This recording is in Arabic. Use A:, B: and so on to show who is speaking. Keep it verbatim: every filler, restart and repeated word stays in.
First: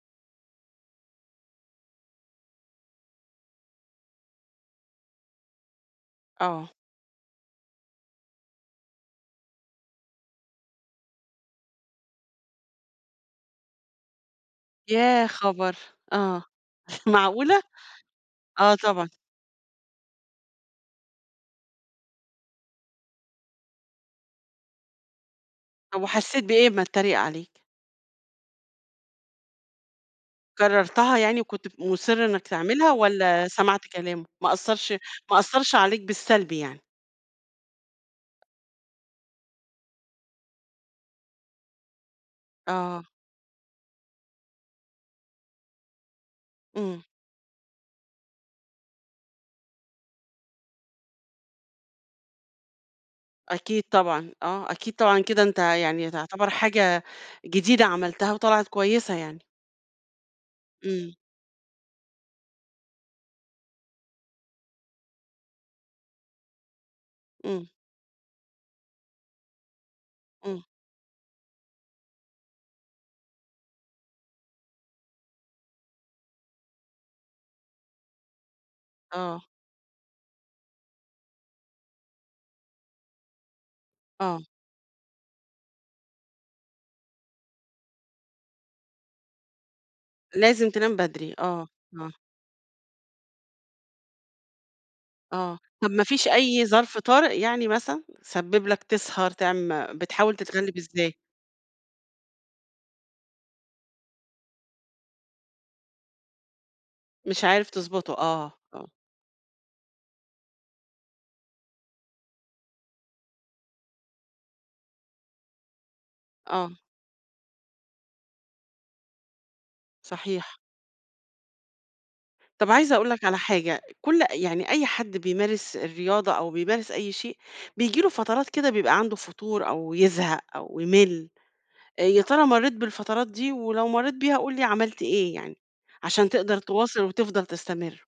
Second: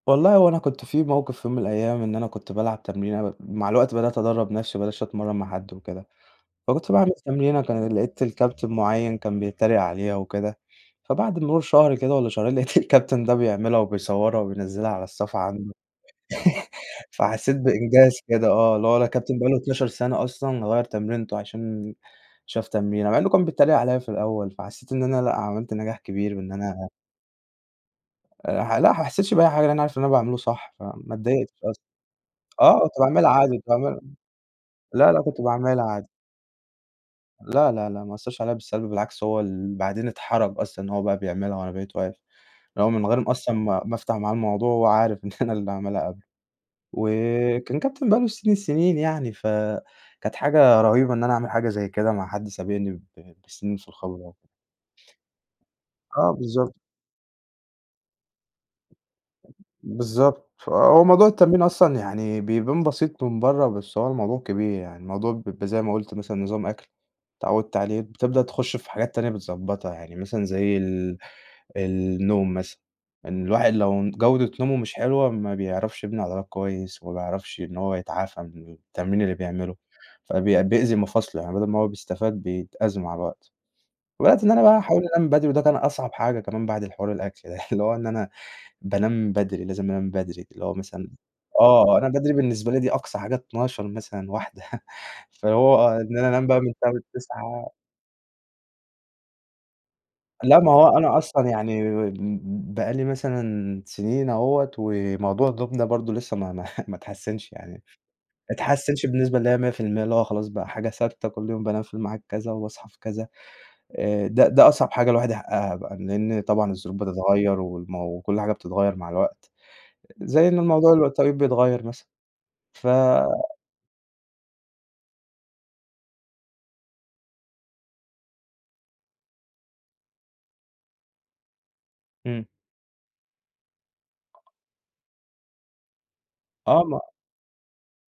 A: والله هو أنا كنت في موقف في يوم من الأيام إن أنا كنت بالعب تمرينة، م مع الوقت بدأت أدرّب نَفْسي وما بقيتش أتمرّن مع حد وكده،
B: آه.
A: فكنت باعمل تمرينة كان لقيت الكابتن مُعيّن كان بيتريق عليها وكده، فبعد مرور شهر كده والّا شهرين لقيت الكابتن ده بيعملها وبيصورها وبينزّلها على
B: يا
A: الصفحة عنده.
B: خبر! آه،
A: فحسيت
B: معقولة؟
A: بإنجاز كده،
B: آه
A: آه اللي هو
B: طبعًا.
A: الكابتن بقى له اتناشر سنة أصلًا غيّر تمرينته عشان شاف تمرينة، مع إنه كان بيتريق عليّا في الأول، فحسيت إن أنا لأ، عملت نجاح
B: طب
A: كبير
B: وحسيت
A: وإن
B: بإيه أمّا
A: أنا
B: اتريق عليك؟
A: آآ، ح لأ، ما حسيتش بأي حاجة، لإن أنا عارف اللي أنا باعمله صح فما
B: كررتها يعني
A: اتضايقتش
B: وكنت ف
A: أصلًا.
B: مُصّر إنك
A: آه،
B: تعملها
A: كنت باعملها
B: والّا
A: عادي،
B: سَمَعت
A: تمام،
B: كلامه؟ ما أثرش
A: لا، لأ،
B: ما
A: كنت
B: أثرش
A: باعملها
B: عليك
A: عادي.
B: بالسَلب يعني؟
A: لا، لا، لا، ما أثرش عليه بالسَلب، بالعكس هو اللي بعدين اتحرج أصلًا إن هو بقى بيعملها وأنا بقيت واقف، اللي هو
B: آه.
A: من غير أصلًا ما ما أفتَح معاه الموضوع هو عارف إن أنا اللي عاملها قبله،
B: إمم.
A: وكان كابتن بقى له سنين السنين يعني، فكانت حاجة رهيبة إن أنا أعمل حاجة زي كده مع حد سابقني ب بسنين
B: أكيد
A: في
B: طبعًا،
A: الخبرة.
B: آه، أكيد طبعًا كده أنت يعني
A: آه،
B: تعتبر
A: بالضبط.
B: حاجة جديدة عملتها، وطِلعت كويسة يعني.
A: بالضبط، آه، هو
B: إمم.
A: موضوع التمرين أصلًا يعني بيبان بسيط من برّا، بس هو الموضوع كبير يعني، الموضوع بيبقى زي ما قُلت مثلًا نظام أكْل،
B: إمم.
A: اتعودت عليه، بتبدأ تخش في حاجات تانية بتضبّطها يعني، مثلًا
B: إمم.
A: زي ال النوم مثلًا، إن الواحد لو ن جودة نومه مش حلوة ما بيعرَفش يبني عضلات كويس، ما بيعرفش إن هو يتعافى من التمرين اللي
B: آه.
A: بيعمله، فبي بيأذي مفاصله يعني بدَل ما هو بيستفاد، بيتأذى مع الوقت.
B: آه.
A: الوقت اللي أنا بقى أحاول أنام بدري، وده كان أصعب حاجة كمان بعد الحوار الأكل ده اللي هو إن أنا بانام بدري، لازم أنام بدري، اللي
B: لازم
A: هو
B: تنام
A: مثلًا
B: بدري، آه،
A: آه، أنا
B: آه.
A: بدري بالنسبة لي دي أقصى حاجة اتناشر مثلًا واحدة واحدة
B: آه،
A: فهو
B: طب
A: آه،
B: ما
A: إن
B: فيش
A: أنا أنام بقى
B: أي ظرف
A: [unintelligible]
B: طارئ يعني
A: تسعة.
B: مثلًا؟ سَبّب لك تسهر، تعم بتحاول
A: لأ، ما
B: تتغلب
A: هو
B: إزاي؟
A: أنا أصلًا يعني م بقى لي مثلًا سنين أهوّة، وموضوع النوم ده برضو لسه ما ما ما
B: مش
A: اتحسنش
B: عارف
A: يعني،
B: تضْبطه، آه،
A: ما
B: آه.
A: اتحسنش بالنسبة اللي هي ميّة في الميّة، اللي هو خلاص بقى حاجة ثابتة كل يوم بانام في المعاد كذا وباصحى في كذا، آآ، ده ده أصعب حاجة الواحد يحققها، لإن طبعًا
B: آه.
A: الظروف بتتغير والم وكُلّ حاجة بتتغير مع الوقت، زي ال
B: صحيح.
A: إن الموضوع اللي التوقيت بيتغير مثلًا،
B: طب
A: ف
B: عايزة أقول لك على حاجة، كُلّ يعني أي حد بيمارس الرياضة أو بيمارس أي شيء بييجي له فترات كده بيبقى عنده فتور أو يزهق أو يملّ، آآ، يا ترى
A: إمم.
B: مرّيت بالفترات دي؟ ولو مرّيت بيها قُل لي عملت إيه يعني، عشان تقدَر
A: آه.
B: تواصِل
A: ما
B: وتفضَل تستمر.